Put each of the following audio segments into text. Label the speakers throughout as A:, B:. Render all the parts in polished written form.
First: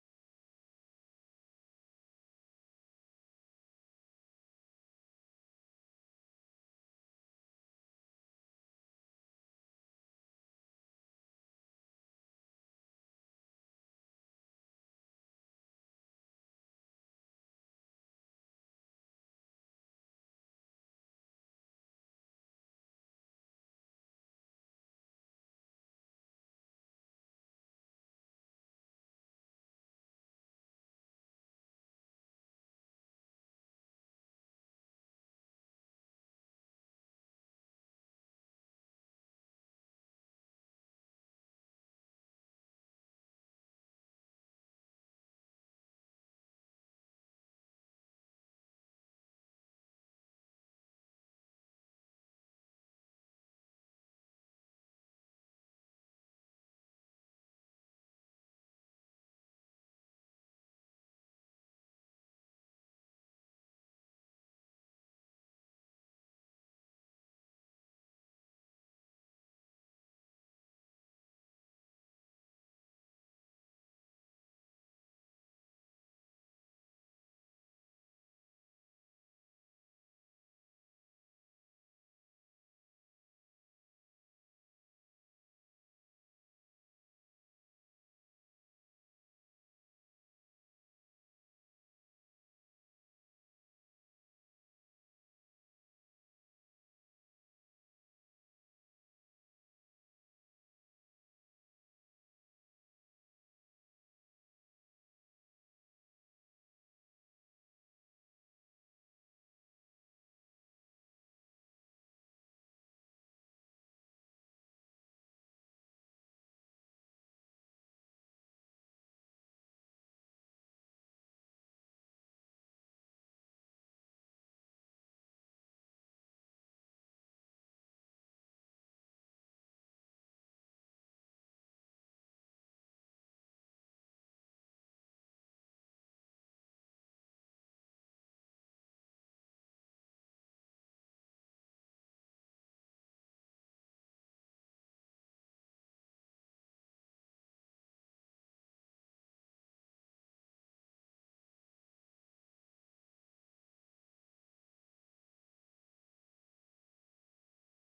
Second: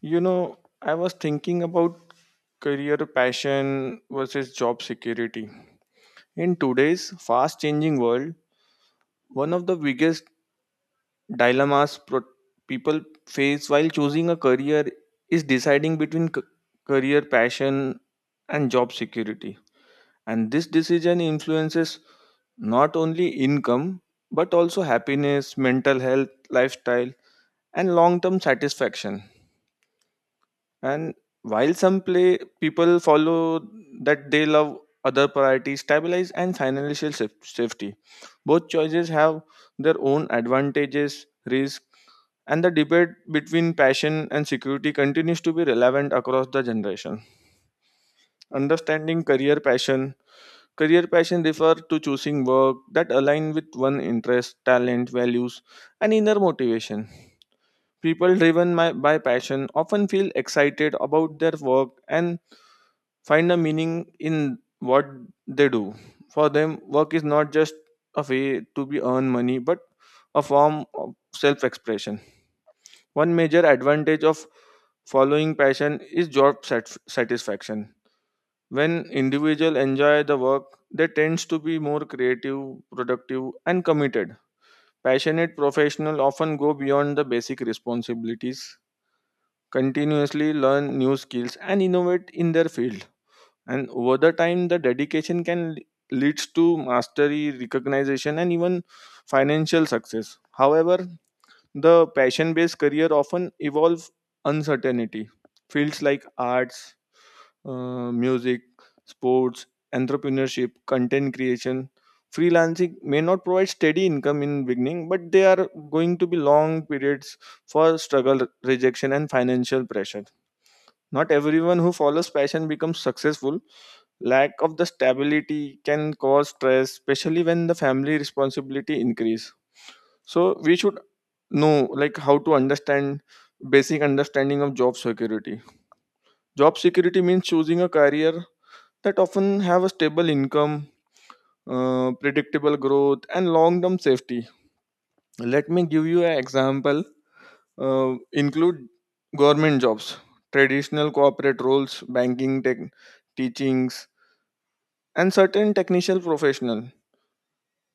A: You know, I was thinking about career passion versus job security. In today's fast changing world, one of the biggest dilemmas people face while choosing a career is deciding between career passion and job security. And this decision influences not only income but also happiness, mental health, lifestyle, and long term satisfaction. And while some play, people follow that they love other priorities, stabilize and financial safety. Both choices have their own advantages, risk, and the debate between passion and security continues to be relevant across the generation. Understanding career passion. Career passion refer to choosing work that align with one interest, talent, values, and inner motivation. People driven by passion often feel excited about their work and find a meaning in what they do. For them, work is not just a way to be earn money, but a form of self-expression. One major advantage of following passion is job satisfaction. When individuals enjoy the work, they tend to be more creative, productive, and committed. Passionate professionals often go beyond the basic responsibilities, continuously learn new skills, and innovate in their field, and over the time the dedication can leads to mastery recognition and even financial success. However, the passion based career often evolve uncertainty fields like arts, music, sports, entrepreneurship, content creation, freelancing may not provide steady income in beginning, but they are going to be long periods for struggle, rejection, and financial pressure. Not everyone who follows passion becomes successful. Lack of the stability can cause stress, especially when the family responsibility increase. So we should know like how to understand basic understanding of job security. Job security means choosing a career that often have a stable income, predictable growth, and long-term safety. Let me give you an example. Include government jobs, traditional corporate roles, banking, tech, teachings, and certain technical professional.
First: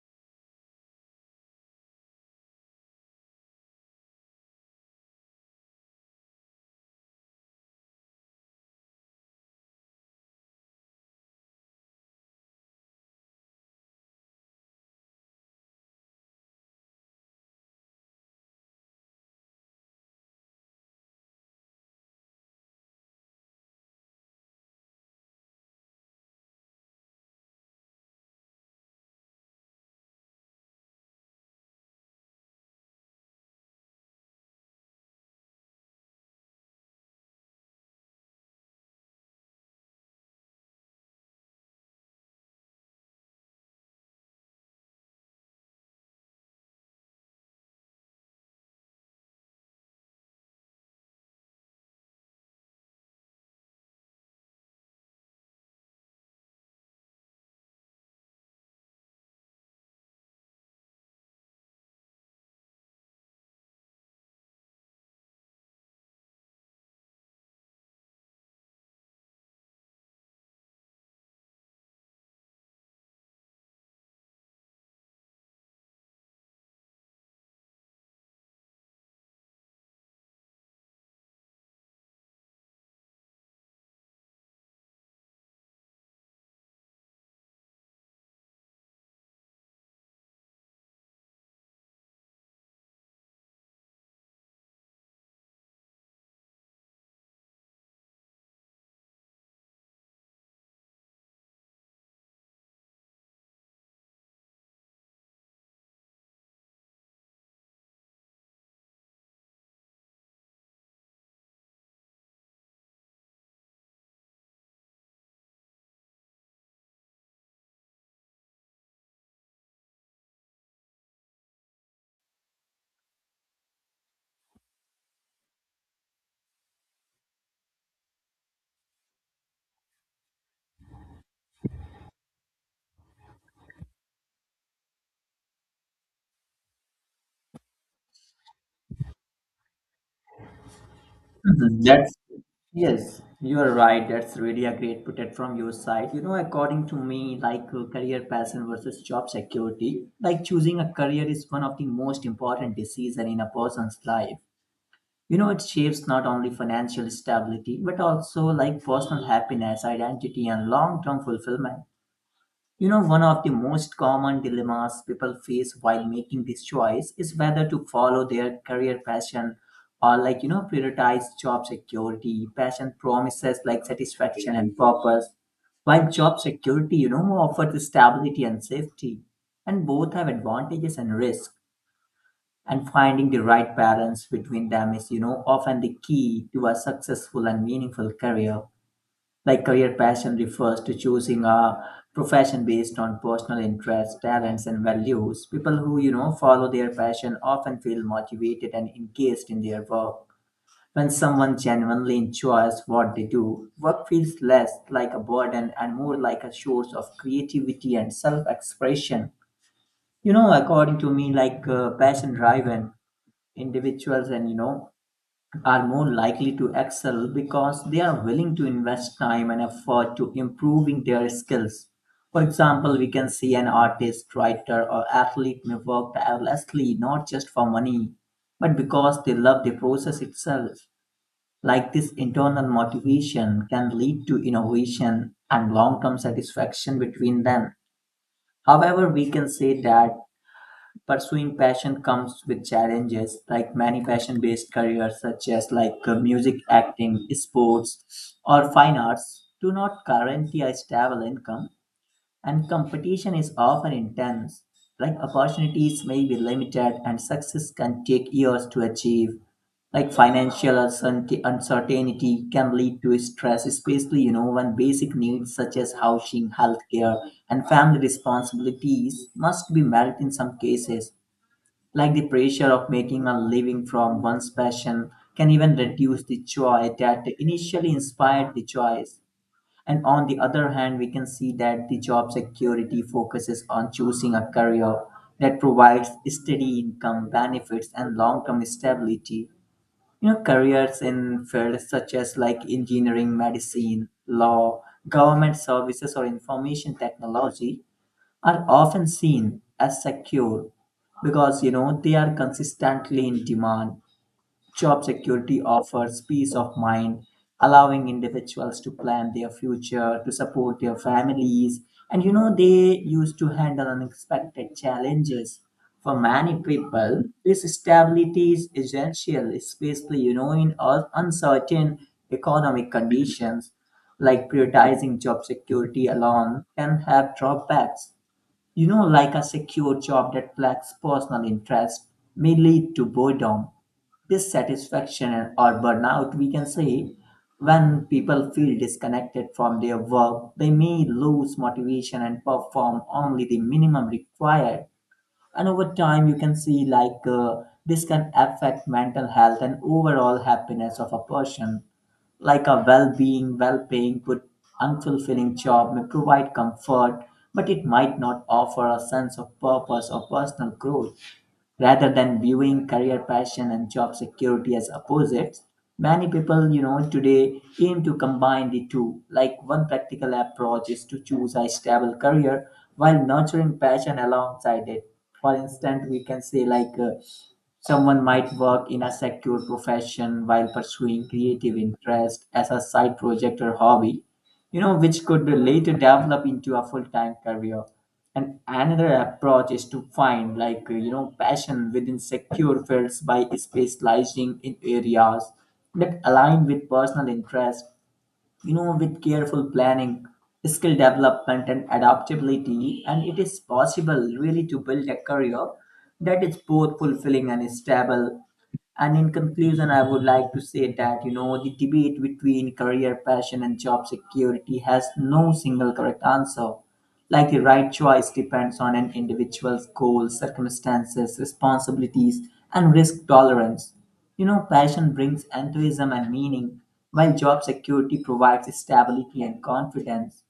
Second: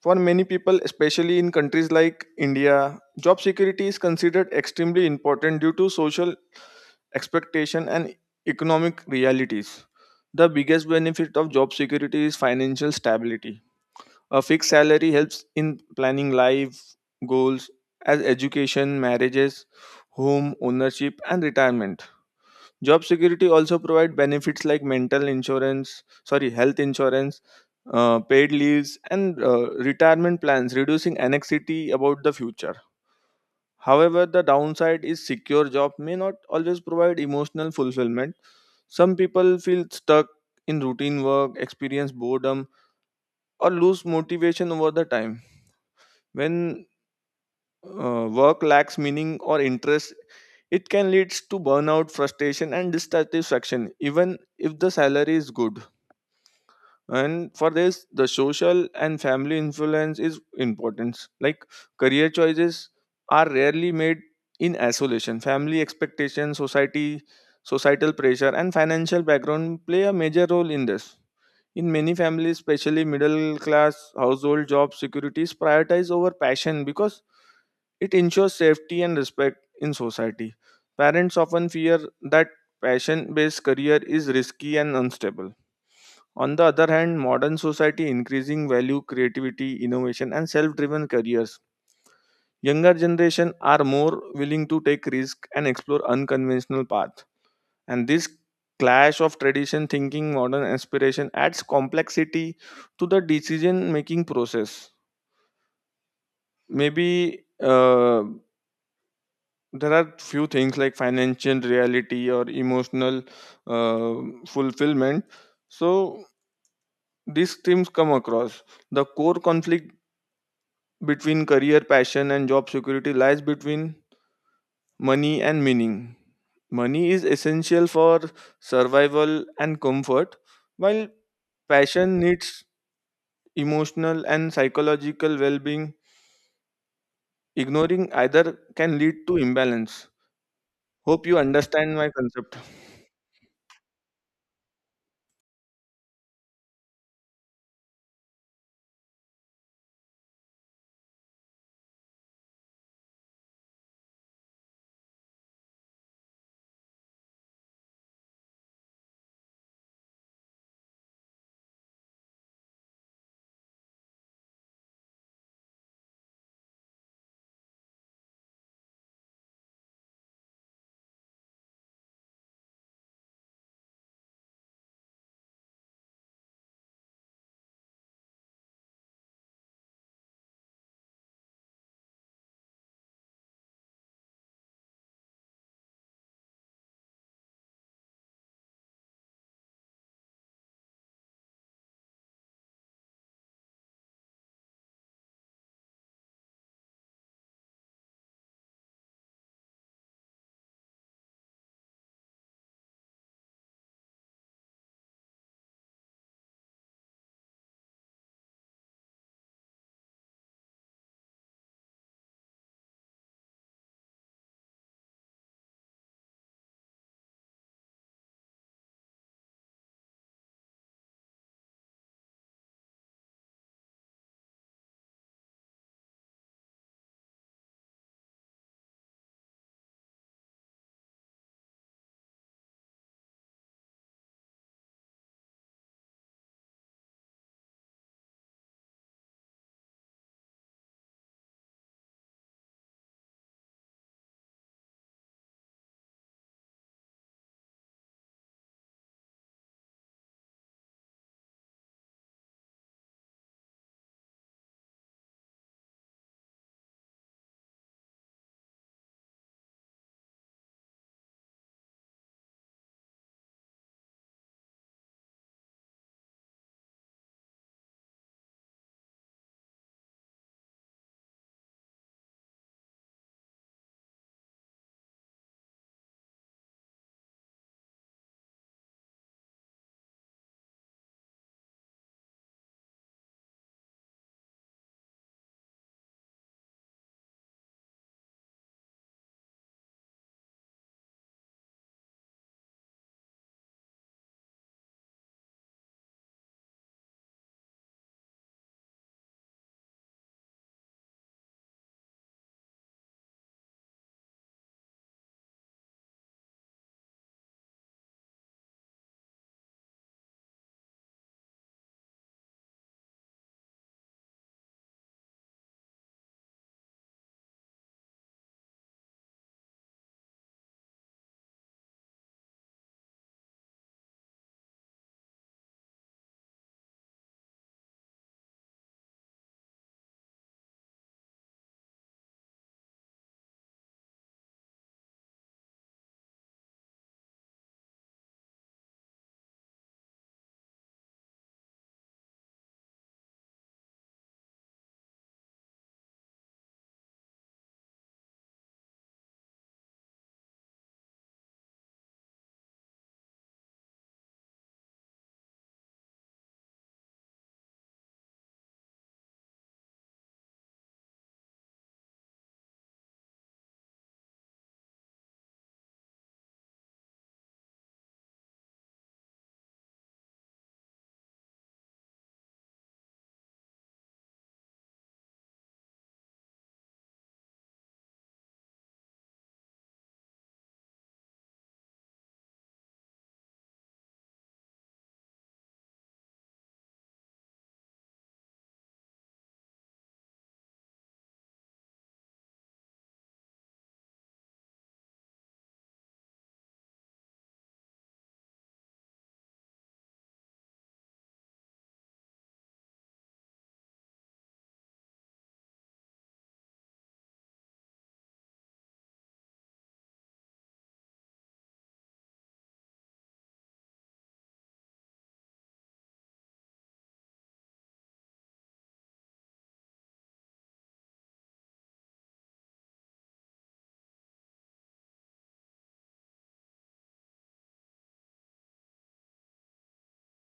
A: For many people, especially in countries like India, job security is considered extremely important due to social expectation and economic realities. The biggest benefit of job security is financial stability. A fixed salary helps in planning life goals as education, marriages, home ownership, and retirement. Job security also provide benefits like mental insurance, sorry, health insurance, paid leaves, and retirement plans, reducing anxiety about the future. However, the downside is secure job may not always provide emotional fulfillment. Some people feel stuck in routine work, experience boredom, or lose motivation over the time. When work lacks meaning or interest, it can lead to burnout, frustration, and dissatisfaction, even if the salary is good. And for this, the social and family influence is important. Like career choices are rarely made in isolation. Family expectations, society, societal pressure, and financial background play a major role in this. In many families, especially middle class household, job security is prioritized over passion because it ensures safety and respect in society. Parents often fear that passion based career is risky and unstable. On the other hand, modern society increasing value creativity, innovation and self-driven careers. Younger generation are more willing to take risk and explore unconventional paths, and this clash of tradition thinking, modern aspiration adds complexity to the decision making process. Maybe there are few things like financial reality or emotional uh, fulfillment. So these themes come across. The core conflict between career passion and job security lies between money and meaning. Money is essential for survival and comfort, while passion needs emotional and psychological well being. Ignoring either can lead to imbalance. Hope you
B: Mhm,
A: understand my concept.
B: You are right. That's really a great put it from your side. You know, according to me, career passion versus job security, like choosing a career is one of the most important decision in a person's life. You know, it shapes not only financial stability but also like personal happiness, identity, and long-term fulfillment. You know, one of the most common dilemmas people face while making this choice is whether to follow their career passion or, like, you know, prioritize job security. Passion promises like satisfaction and purpose, while job security, you know, offers stability and safety. And both have advantages and risks. And finding the right balance between them is, you know, often the key to a successful and meaningful career. Like career passion refers to choosing a profession based on personal interests, talents, and values. People who, you know, follow their passion often feel motivated and engaged in their work. When someone genuinely enjoys what they do, work feels less like a burden and more like a source of creativity and self expression. You know, according to me, passion driven individuals and, you know, are more likely to excel because they are willing to invest time and effort to improving their skills. For example, we can see an artist, writer, or athlete may work tirelessly not just for money, but because they love the process itself. Like this internal motivation can lead to innovation and long term satisfaction between them. However, we can say that pursuing passion comes with challenges, like many passion-based careers such as music, acting, sports, or fine arts do not guarantee a stable income, and competition is often intense. Like opportunities may be limited, and success can take years to achieve, like financial uncertainty can lead to stress, especially you know, when basic needs such as housing, healthcare, and family responsibilities must be met. In some cases, like the pressure of making a living from one's passion can even reduce the joy that initially inspired the choice. And on the other hand, we can see that the job security focuses on choosing a career that provides steady income, benefits, and long term stability. You know, careers in fields such as like engineering, medicine, law, government services, or information technology are often seen as secure, because you know, they are consistently in demand. Job security offers peace of mind, allowing individuals to plan their future, to support their families, and you know, they used to handle unexpected challenges. For many people, this stability is essential, especially you know, in uncertain economic conditions. Like prioritizing job security alone can have drawbacks, you know, like a secure job that lacks personal interest may lead to boredom, dissatisfaction, or burnout, we can say. When people feel disconnected from their work, they may lose motivation and perform only the minimum required, and over time you can see this can affect mental health and overall happiness of a person. Like a well-being well-paying good unfulfilling job may provide comfort, but it might not offer a sense of purpose or personal growth. Rather than viewing career passion and job security as opposites, many people, you know, today aim to combine the two. Like one practical approach is to choose a stable career while nurturing passion alongside it. For instance, we can say someone might work in a secure profession while pursuing creative interest as a side project or hobby, you know, which could later develop into a full-time career. And another approach is to find, like, you know, passion within secure fields by specializing in areas that align with personal interest, you know, with careful planning, skill development, and adaptability. And it is possible, really, to build a career that is both fulfilling and stable. And in conclusion, I would like to say that, you know, the debate between career passion and job security has no single correct answer. Like the right choice depends on an individual's goals, circumstances, responsibilities, and risk tolerance. You know, passion brings enthusiasm and meaning, while job security provides stability and confidence.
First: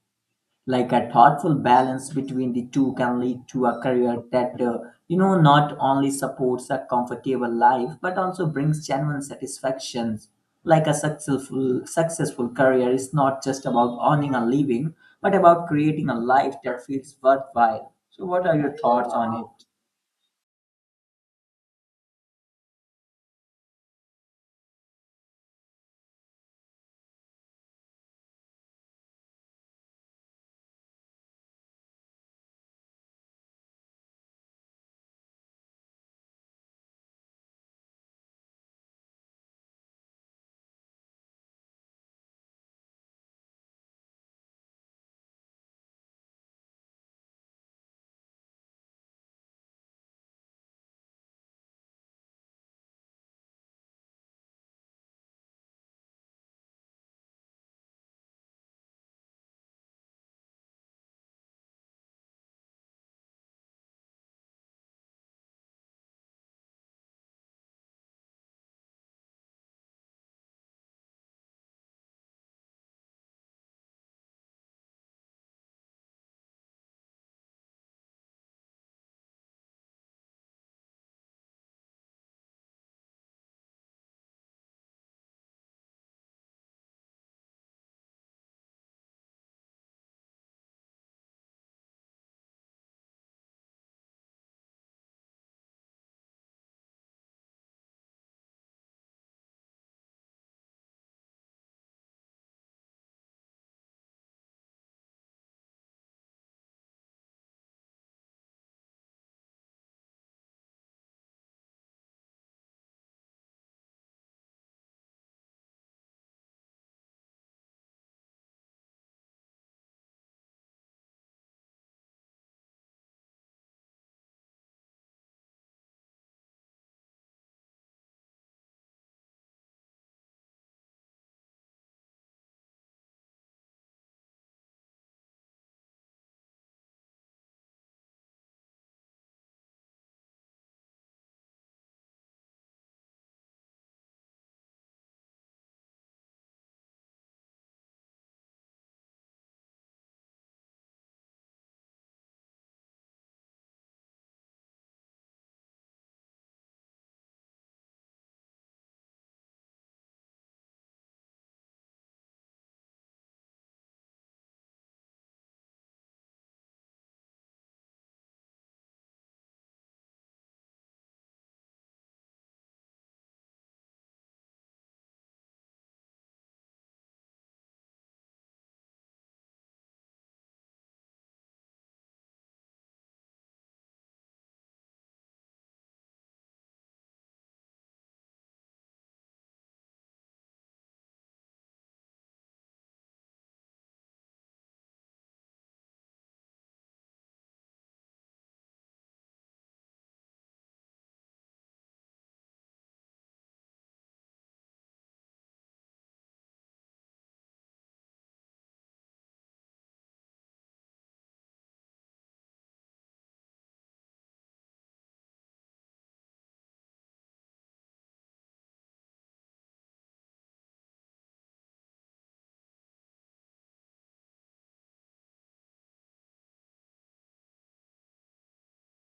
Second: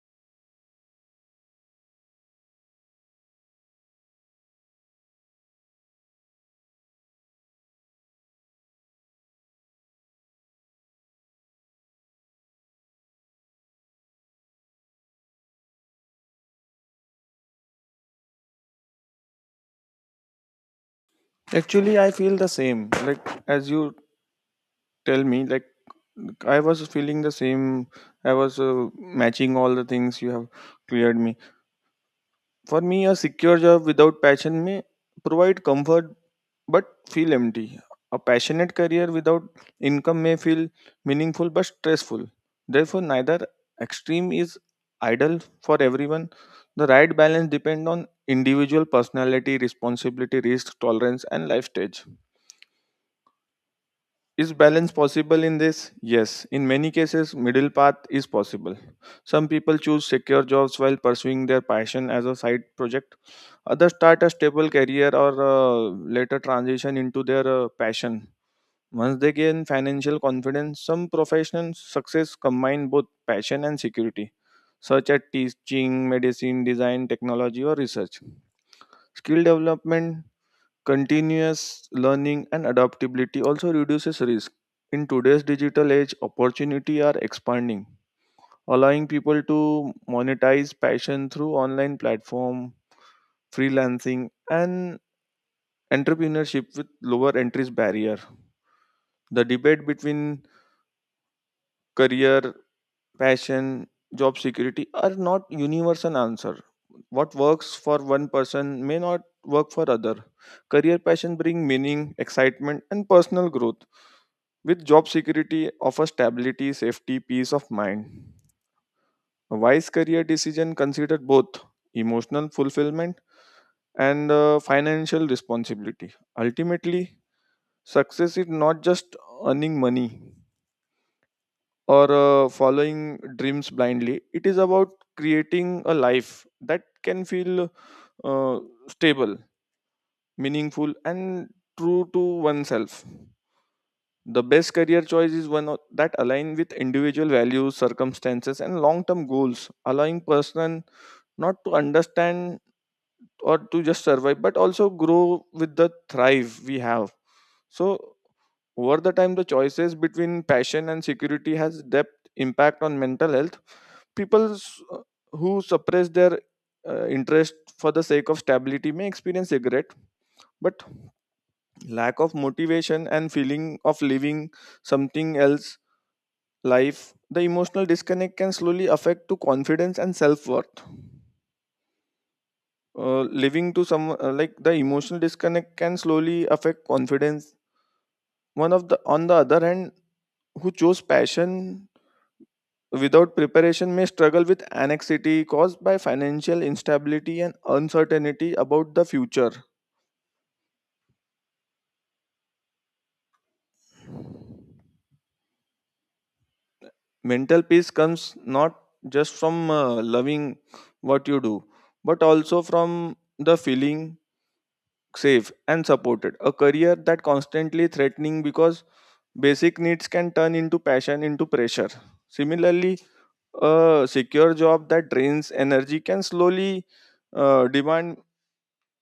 B: Like a thoughtful balance between the two can lead to a career that you know, not only supports a comfortable life but also brings genuine satisfactions. Like a successful career is not just about earning a living, but about creating a life that feels worthwhile. So what are your thoughts on it?
A: Actually, I feel the same. Like, as you tell me, like, I was feeling the same. I was matching all the things you have cleared me. For me, a secure job without passion may provide comfort but feel empty. A passionate career without income may feel meaningful but stressful. Therefore, neither extreme is ideal for everyone. The right balance depends on individual personality, responsibility, risk tolerance, and life stage. Is balance possible in this? Yes. In many cases, middle path is possible. Some people choose secure jobs while pursuing their passion as a side project. Others start a stable career or later transition into their passion once they gain financial confidence. Some professional success combine both passion and security, such as teaching, medicine, design, technology, or research. Skill development, continuous learning, and adaptability also reduces risk. In today's digital age, opportunity are expanding, allowing people to monetize passion through online platform, freelancing, and entrepreneurship with lower entries barrier. The debate between career passion, job security are not universal answer. What works for one person may not work for other. Career passion bring meaning, excitement and personal growth, with job security offers stability, safety, peace of mind. A wise career decision consider both emotional fulfillment and financial responsibility. Ultimately, success is not just earning money or following dreams blindly. It is about creating a life that can feel uh, stable, meaningful, and true to oneself. The best career choice is that align with individual values, circumstances, and long-term goals, allowing person not to understand or to just survive but also grow with the thrive we have. So over the time the choices between passion and security has depth impact on mental health. People who suppress their interest for the sake of stability may experience regret, but lack of motivation and feeling of living something else life, the emotional disconnect can slowly affect to confidence and self-worth, living to some like the emotional disconnect can slowly affect confidence. One of the on the other hand, who chose passion without preparation may struggle with anxiety caused by financial instability and uncertainty about the future. Mental peace comes not just from loving what you do, but also from the feeling safe and supported. A career that constantly threatening because basic needs can turn into passion into pressure. Similarly, a secure job that drains energy can slowly demand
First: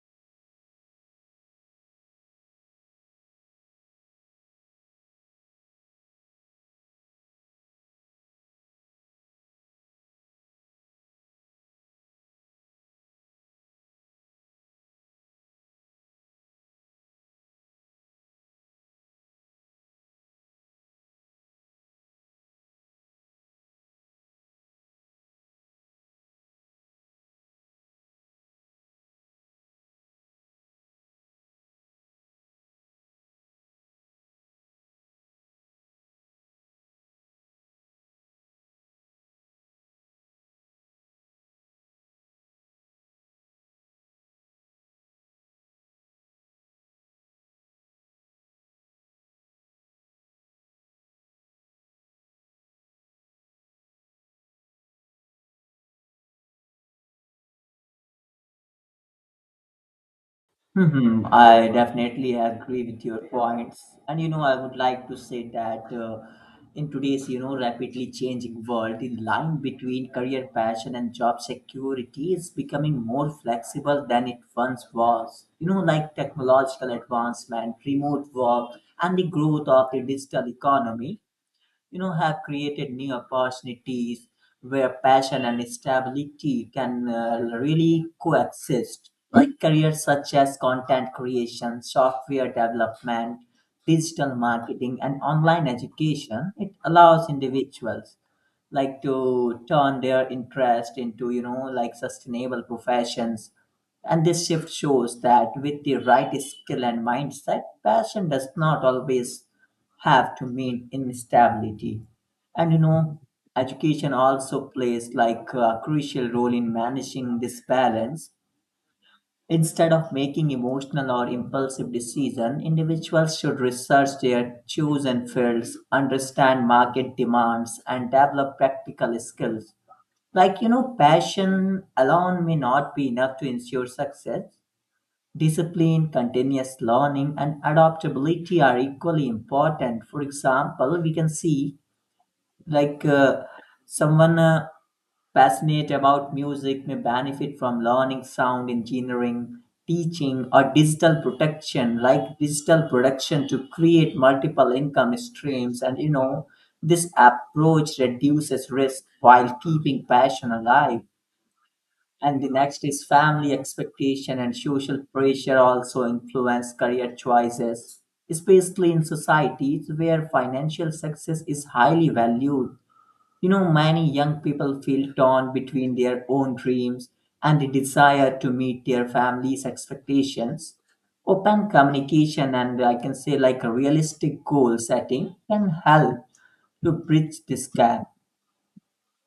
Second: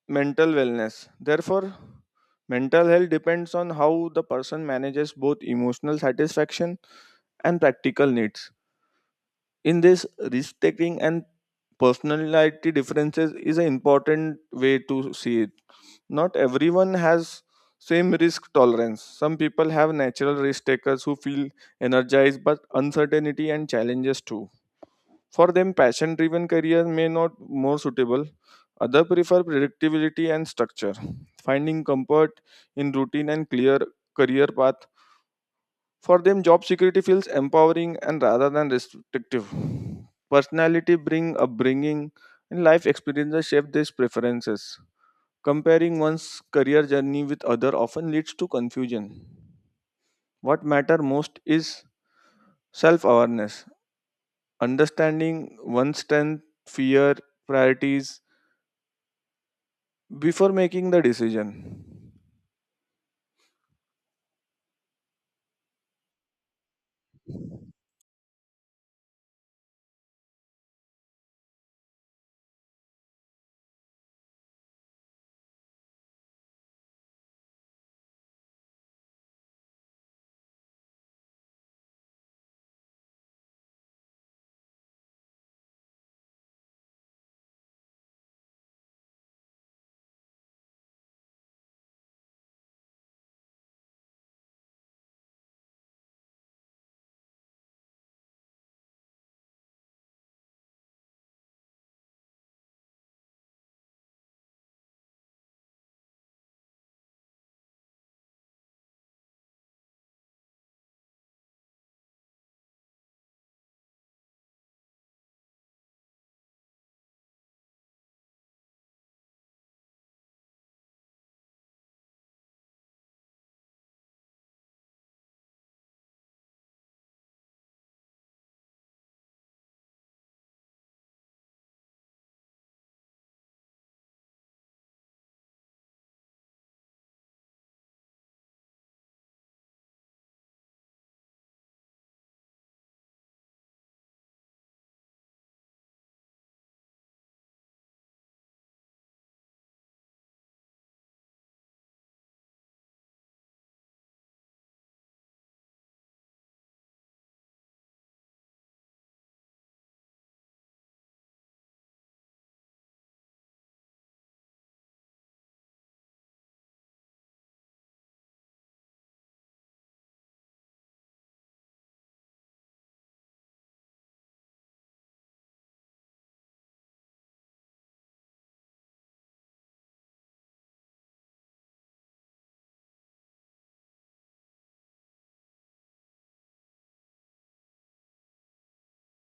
A: mental wellness. Therefore, mental health depends on how the person manages both emotional satisfaction and practical needs. In this, risk taking and personality differences is an important way to see it. Not everyone has same risk tolerance. Some people have natural risk takers who feel energized but uncertainty and challenges too. For them, passion driven career may not more suitable. Others prefer predictability and structure, finding comfort in routine and clear career path. For them, job security feels empowering and rather than restrictive. Personality bring upbringing and life experiences shape these preferences. Comparing one's career journey with other often leads to confusion. What matter most is self-awareness, understanding one's strength, fear, priorities, before making the
B: Hmm, I
A: decision.
B: definitely agree with your points. And you know, I would like to say that in today's, you know, rapidly changing world, the line between career passion and job security is becoming more flexible than it once was. You know, like technological advancement, remote work, and the growth of the digital economy, you know, have created new opportunities where passion and stability can really coexist. Like careers such as content creation, software development, digital marketing, and online education, it allows individuals like to turn their interest into, you know, like sustainable professions. And this shift shows that with the right skill and mindset, passion does not always have to mean instability. And you know, education also plays like a crucial role in managing this balance. Instead of making emotional or impulsive decisions, individuals should research their chosen fields, understand market demands, and develop practical skills. Like, you know, passion alone may not be enough to ensure success. Discipline, continuous learning, and adaptability are equally important. For example, we can see like uh, someone passionate about music may benefit from learning sound engineering, teaching, or digital protection, like digital production, to create multiple income streams. And you know, this approach reduces risk while keeping passion alive. And the next is family expectation and social pressure also influence career choices, especially in societies where financial success is highly valued. You know, many young people feel torn between their own dreams and the desire to meet their family's expectations. Open communication and I can say like a realistic goal setting can help to bridge this gap,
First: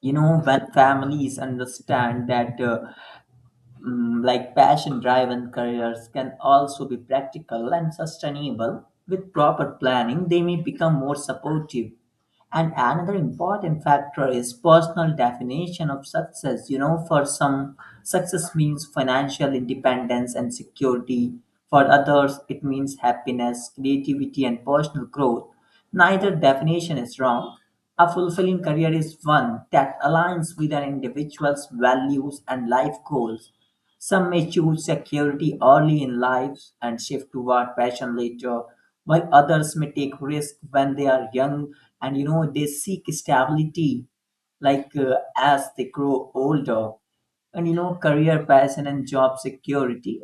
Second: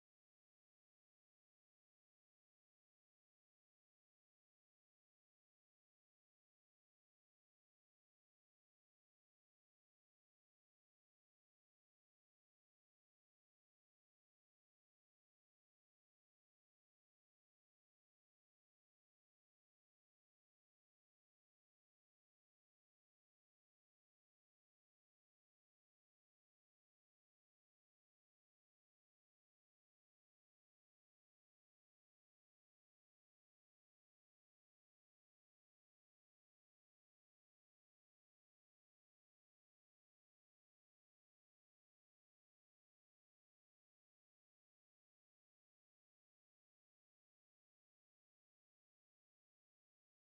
B: you know, when families understand that like passion driven careers can also be practical and sustainable. With proper planning, they may become more supportive. And another important factor is personal definition of success. You know, for some, success means financial independence and security. For others, it means happiness, creativity, and personal growth. Neither definition is wrong. A fulfilling career is one that aligns with an individual's values and life goals. Some may choose security early in life and shift toward passion later, while others may take risk when they are young, and you know, they seek stability as they grow older. And you know, career passion and job security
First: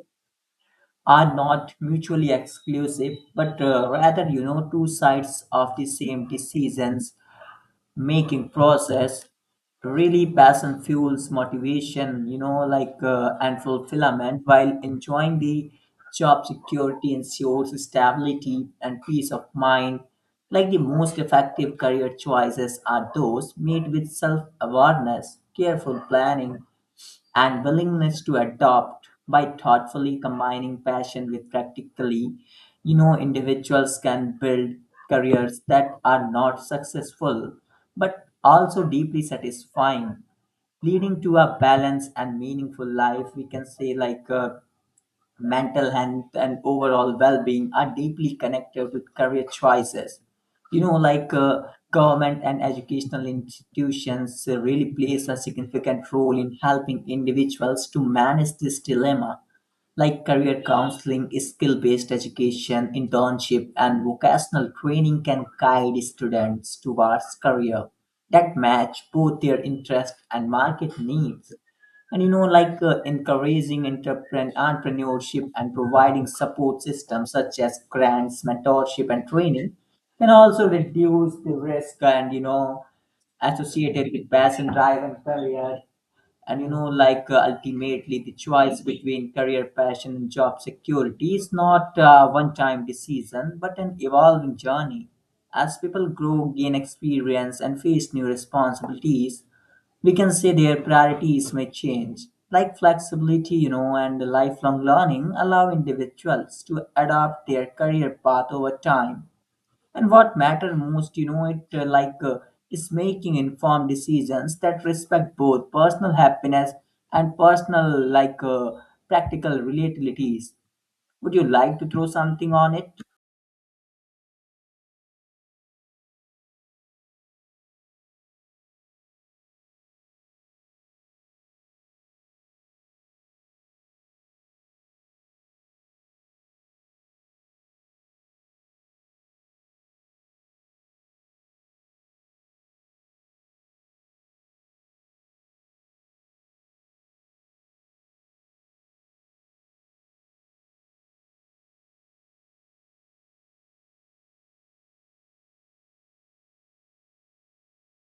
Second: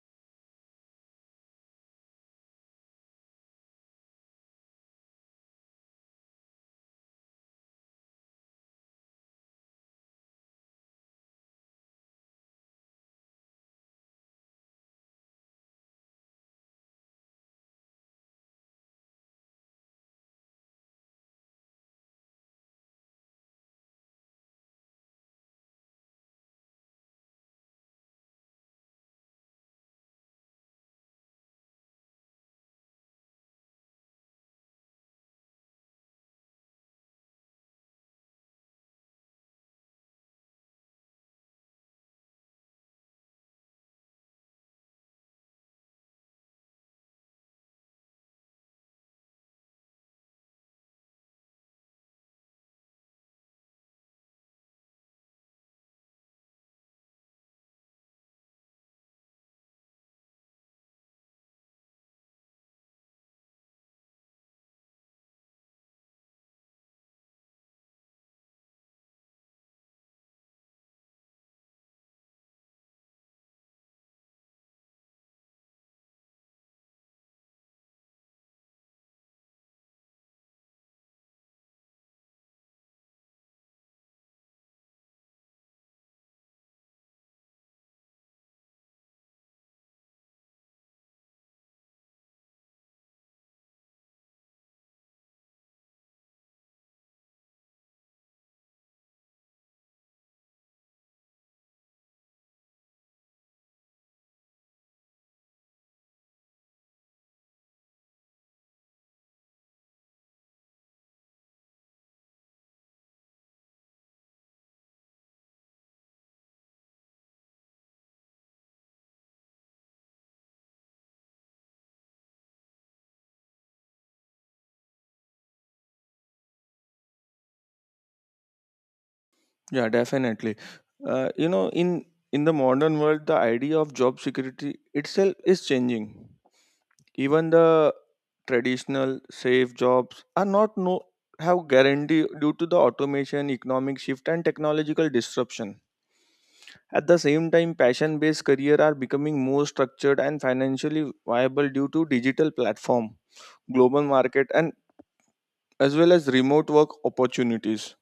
B: are not mutually exclusive, but rather, you know, two sides of the same decisions making process. Really, passion fuels motivation, you know, and fulfillment, while enjoying the job security ensures stability and peace of mind. Like the most effective career choices are those made with self-awareness, careful planning, and willingness to adopt, by thoughtfully combining passion with practically, you know, individuals can build careers that are not successful but also deeply satisfying, leading to a balanced and meaningful life. We can say mental health and overall well-being are deeply connected with career choices, you know, government and educational institutions really plays a significant role in helping individuals to manage this dilemma. Like career counseling, skill based education, internship, and vocational training can guide students towards career that match both their interest and market needs. And you know, encouraging entrepreneurship and providing support systems such as grants, mentorship, and training can also reduce the risk, and you know, associated with passion drive and career. And you know, ultimately the choice between career passion and job security is not a one time decision but an evolving journey. As people grow, gain experience, and face new responsibilities, we can say their priorities may change. Like flexibility, you know, and lifelong learning allow individuals to adapt their career path over time. And what matters most, you know, it is making informed decisions that respect both personal happiness and personal practical realities. Would you like to throw something on
A: Yeah, definitely. You know, in the modern world, the idea of job security itself is changing. Even the traditional safe jobs are not no have guarantee due to the automation, economic shift, and technological disruption. At the same time, passion based career are becoming more structured and financially viable due to digital platform, global market, and as well as remote work opportunities.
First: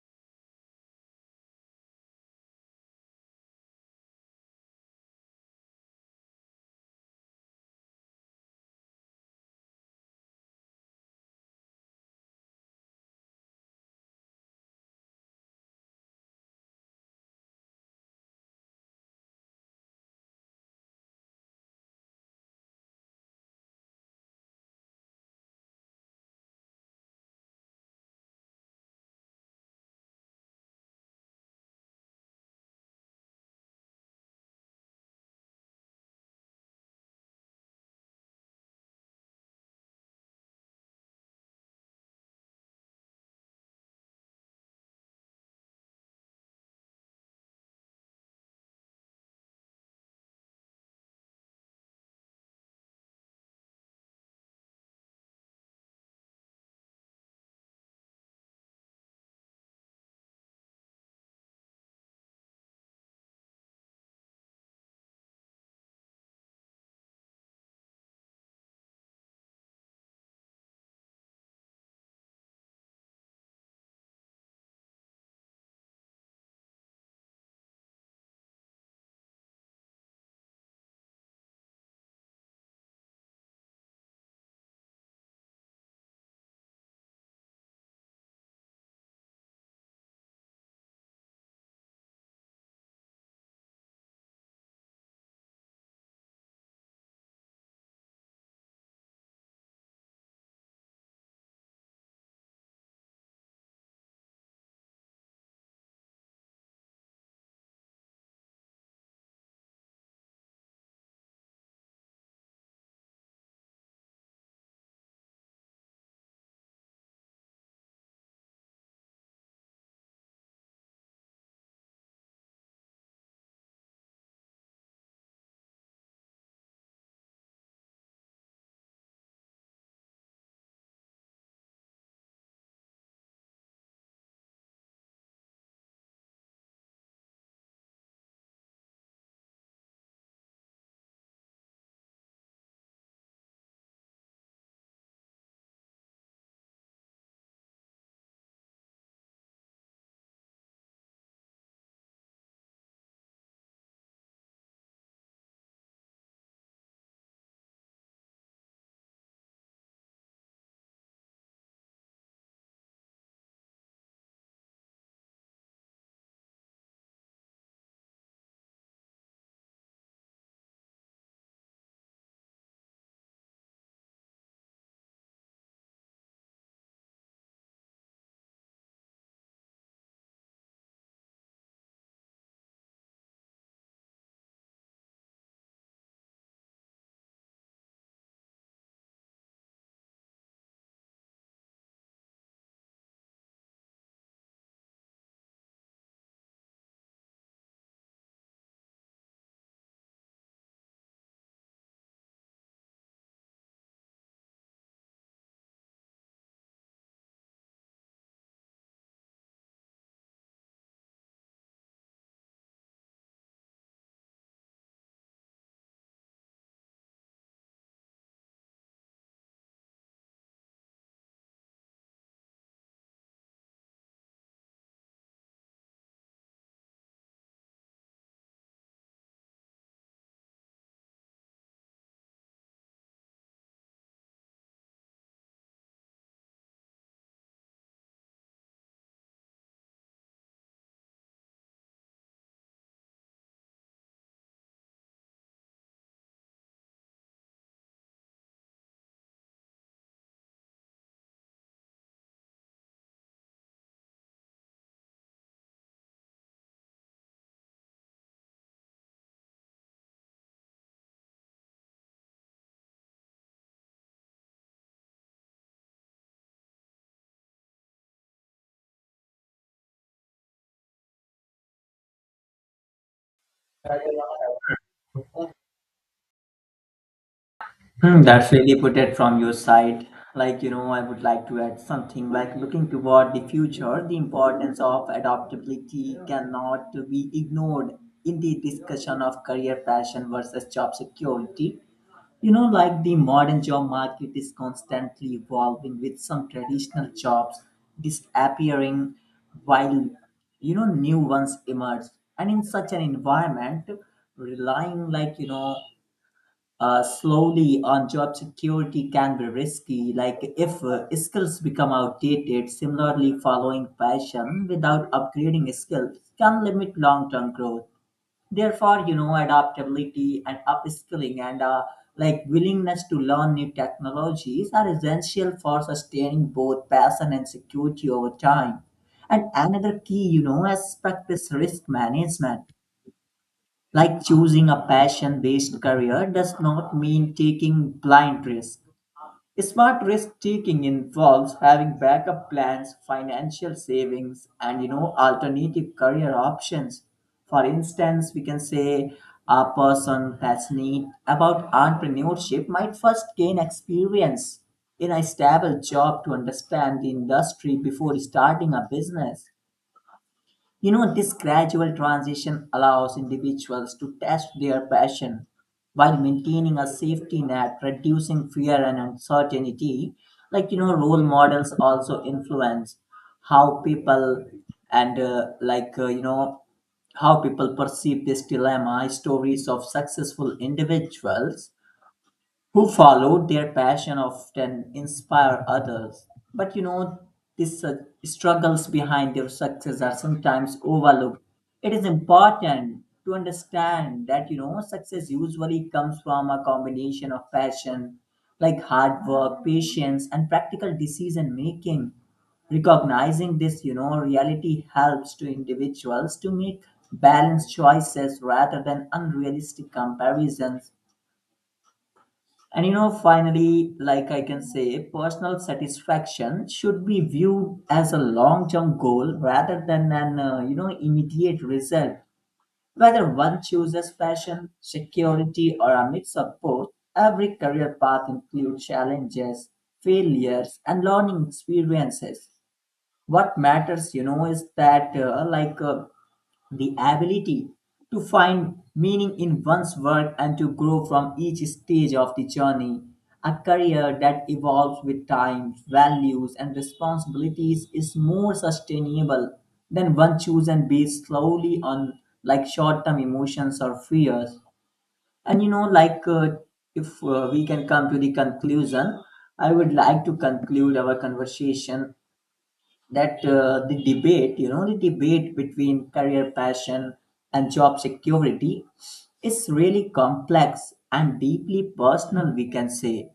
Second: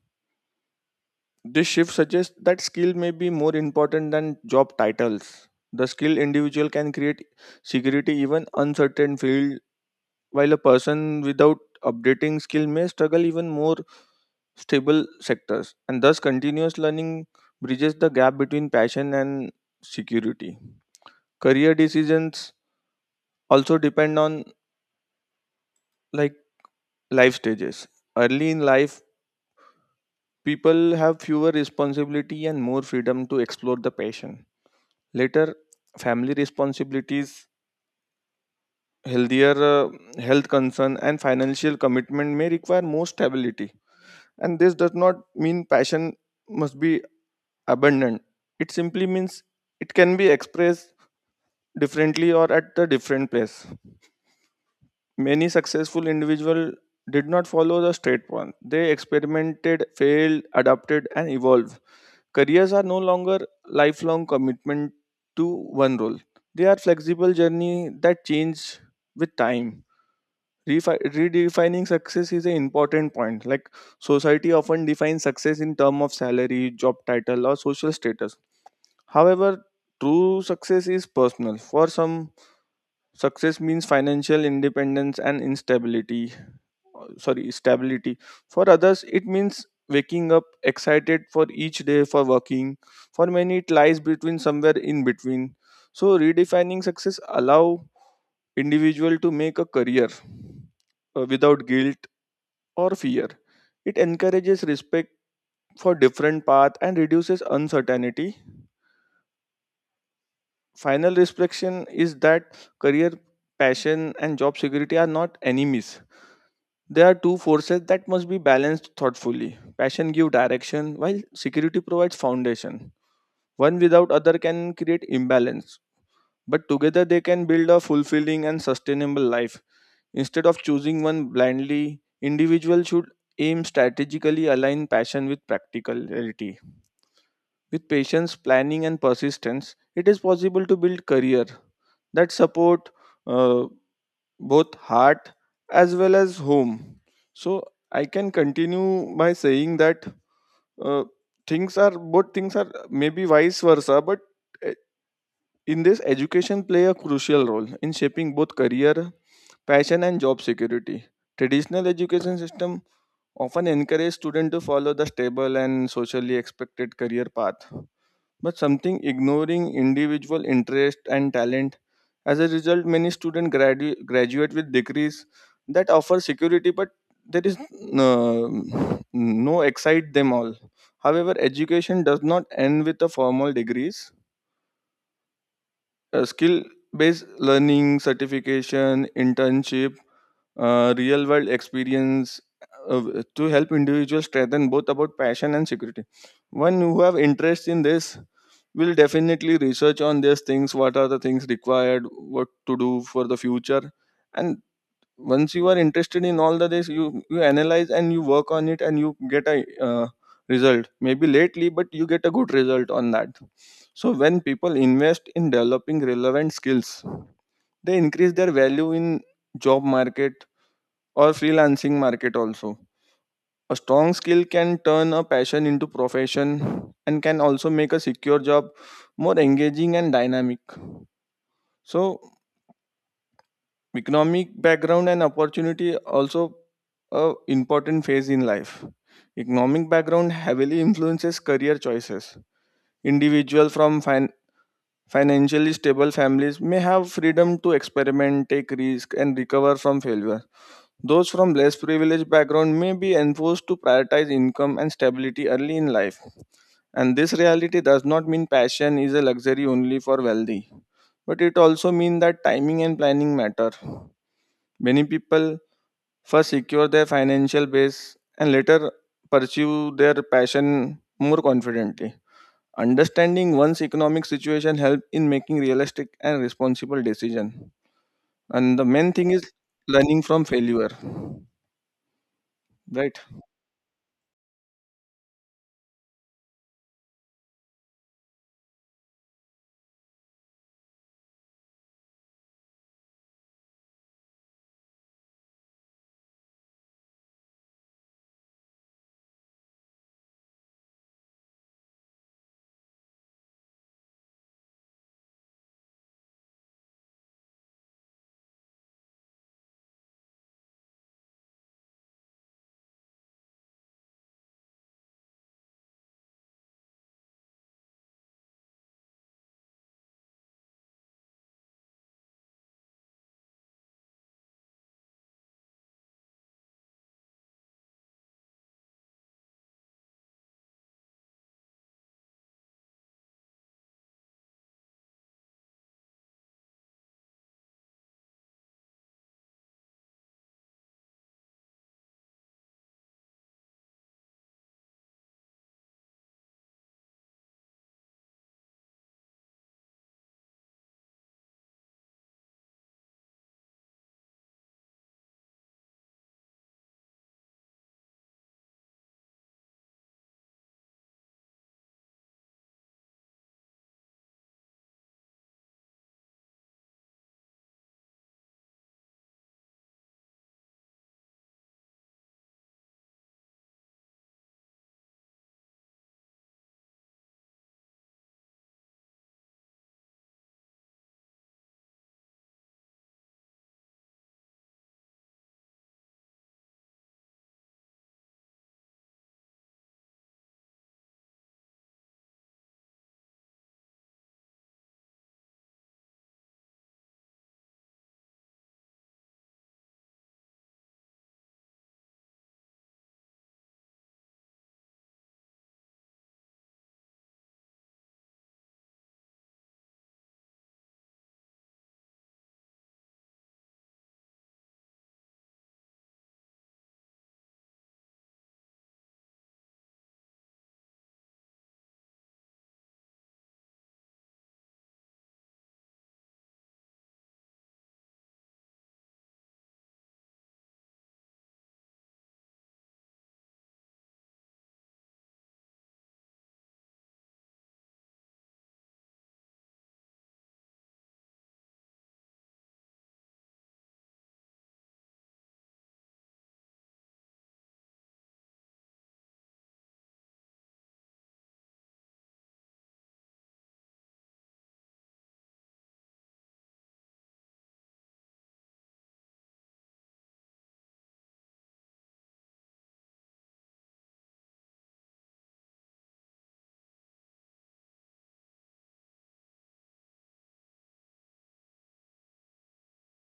A: This shift suggests that skill may be more important than job titles. The skilled individual can create security even uncertain field, while a person without updating skill may struggle even more stable sectors. And thus, continuous learning bridges the gap between passion and security. Career decisions also depend on like life stages. Early in life, people have fewer responsibility and more freedom to explore the passion. Later, family responsibilities, healthier health concern, and financial commitment may require more stability. And this does not mean passion must be abundant. It simply means it can be expressed differently or at a different place. Many successful individuals did not follow the straight path. They experimented, failed, adapted, and evolved. Careers are no longer lifelong commitment to one role. They are flexible journey that change with time. Redefining success is an important point. Like society often defines success in terms of salary, job title, or social status. However, true success is personal. For some, success means financial independence and instability, sorry, stability. For others, it means waking up excited for each day for working. For many, it lies between somewhere in between. So redefining success allow individual to make a career without guilt or fear. It encourages respect for different path and reduces uncertainty. Final reflection is that career passion and job security are not enemies. There are two forces that must be balanced thoughtfully. Passion gives direction, while security provides foundation. One without other can create imbalance, but together they can build a fulfilling and sustainable life. Instead of choosing one blindly, individuals should aim strategically align passion with practicality. With patience, planning, and persistence, it is possible to build career that support uh, both heart as well as home. So I can continue by saying that uh, things are maybe vice versa, but eh, in this education play a crucial role in shaping both career, passion, and job security. Traditional education system often encourage students to follow the stable and socially expected career path, but something ignoring individual interest and talent. As a result, many students graduate with degrees that offer security, but there is no excite them all. However, education does not end with the formal degrees. Skill based learning, certification, internship, real world experience to help individuals strengthen both about passion and security. One who have interest in this will definitely research on these things, what are the things required, what to do for the future. And once you are interested in all the this, you analyze and you work on it, and you get a result maybe lately, but you get a good result on that. So when people invest in developing relevant skills, they increase their value in job market or freelancing market also. A strong skill can turn a passion into profession and can also make a secure job more engaging and dynamic. So economic background and opportunity also a important phase in life. Economic background heavily influences career choices. Individual from financially stable families may have freedom to experiment, take risk, and recover from failure. Those from less privileged background may be enforced to prioritize income and stability early in life. And this reality does not mean passion is a luxury only for wealthy, but it also means that timing and planning matter. Many people first secure their financial base and later pursue their passion more confidently. Understanding one's economic
B: it?
A: situation helps in making realistic and responsible decision.
B: Hmm, that's
A: And
B: really
A: the
B: put
A: main
B: it
A: thing
B: from
A: is
B: your side.
A: learning from
B: Like, you
A: failure.
B: know, I would like to add something like looking
A: Right?
B: toward the future, the importance of adaptability cannot be ignored in the discussion of career passion versus job security. You know, like the modern job market is constantly evolving with some traditional jobs disappearing, while, you know, new ones emerge. And in such an environment, relying like, you know, slowly on job security can be risky. Like if skills become outdated, similarly, following passion without upgrading skills can limit long term growth. Therefore, you know, adaptability and upskilling and like willingness to learn new technologies are essential for sustaining both passion and security over time. And another key, you know, aspect is risk management. Like choosing a passion based career does not mean taking blind risks. Smart risk taking involves having backup plans, financial savings, and you know, alternative career options. For instance, we can say a person passionate about entrepreneurship might first gain experience in a stable job to understand the industry before starting a business. You know, this gradual transition allows individuals to test their passion while maintaining a safety net, reducing fear and uncertainty. Like, you know, role models also influence how people and, you know, how people perceive this dilemma. Stories of successful individuals who followed their passion often inspire others. But you know, these struggles behind their success are sometimes overlooked. It is important to understand that, you know, success usually comes from a combination of passion, like hard work, patience, and practical decision making. Recognizing this, you know, reality helps to individuals to make balanced choices rather than unrealistic comparisons. And you know, finally, like I can say, personal satisfaction should be viewed as a long term goal rather than an, you know, immediate result. Whether one chooses fashion, security, or a mix of both, every career path includes challenges, failures, and learning experiences. What matters, you know, is that, the ability to find meaning in one's work and to grow from each stage of the journey. A career that evolves with time, values, and responsibilities is more sustainable than one chosen based slowly on like short term emotions or fears. And you know, if we can come to the conclusion, I would like to conclude our conversation that the debate between career passion and job security is really complex and deeply personal, we can say.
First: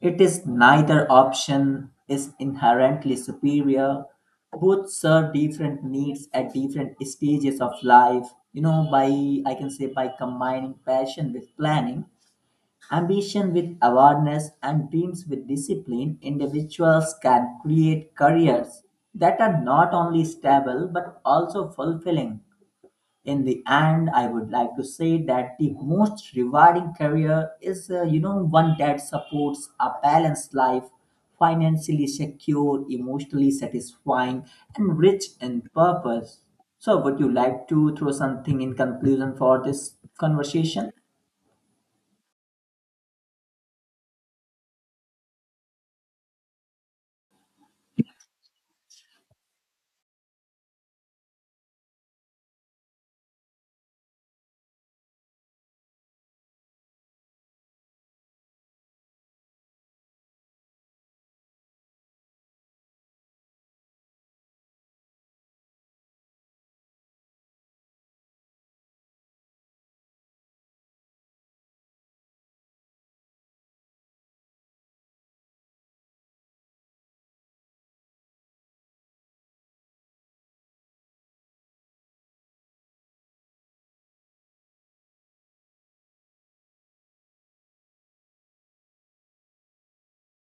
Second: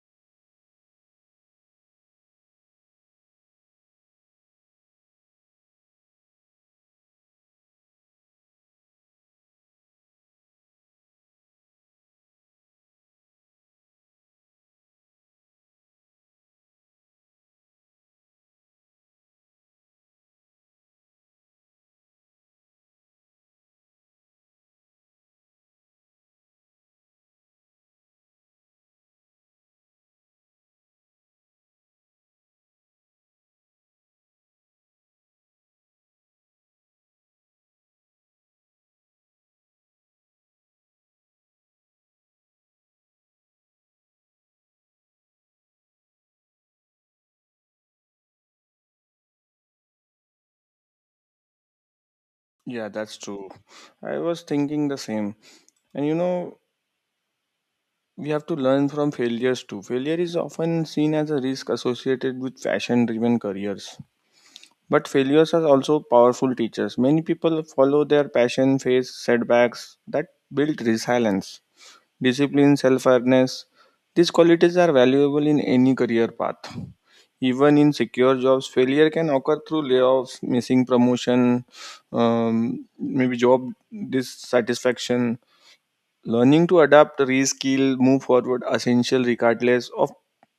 B: It is neither option is inherently superior. Both serve different needs at different stages of life. You know, by I can say by combining passion with planning, ambition with awareness and dreams with discipline, individuals can create careers that are not only stable but also fulfilling. In the end, I would like to say that the most rewarding career is, you know, one that supports a balanced life, financially secure, emotionally satisfying, and rich in purpose. So, would you like to throw something in conclusion for this conversation?
A: Yeah, that's true. I was thinking the same. And you know, we have to learn from failures too. Failure is often seen as a risk associated with fashion driven careers. But failures are also powerful teachers. Many people follow their passion, face setbacks that build resilience, discipline, self awareness. These qualities are valuable in any career path. Even in secure jobs, failure can occur through layoffs, missing promotion, maybe job dissatisfaction. Learning to adapt, reskill, move forward essential regardless of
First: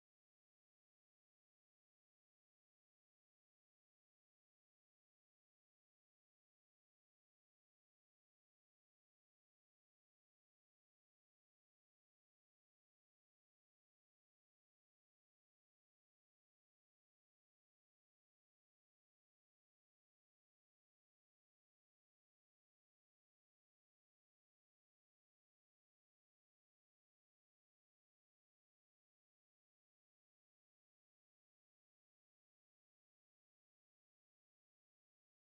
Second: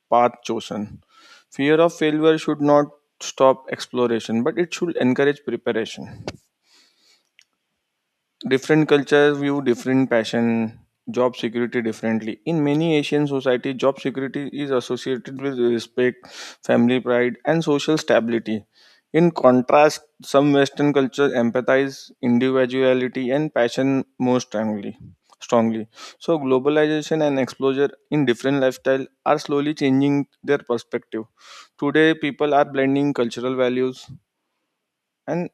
A: path chosen. Fear of failure should not stop exploration, but it should encourage preparation. Different cultures view different passion, job security differently. In many Asian societies, job security is associated with respect, family pride, and social stability. In contrast, some Western cultures empathize individuality and passion more strongly. Strongly, so globalization and exposure in different lifestyle are slowly changing their perspective. Today, people are blending cultural values, and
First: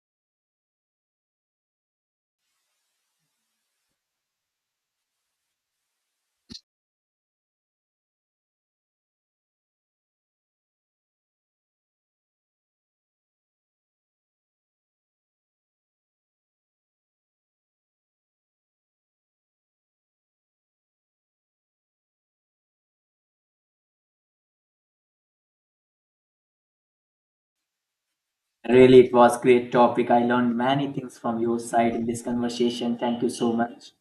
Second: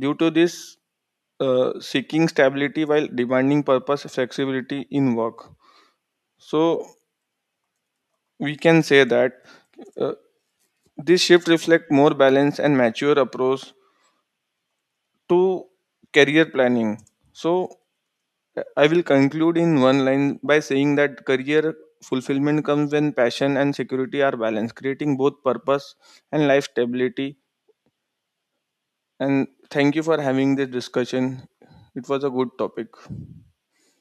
A: due to this, seeking stability while demanding purpose flexibility in work. So we can say that uh, this shift reflects more balanced and mature approach to career planning. So I will conclude in one line by saying that career fulfillment comes when passion and security are balanced, creating both purpose and life stability.
B: Really, it was
A: And
B: great
A: thank you
B: topic.
A: for
B: I
A: having
B: learned
A: this
B: many things from
A: discussion.
B: your side in
A: It
B: this
A: was a good topic.
B: conversation. Thank you so much.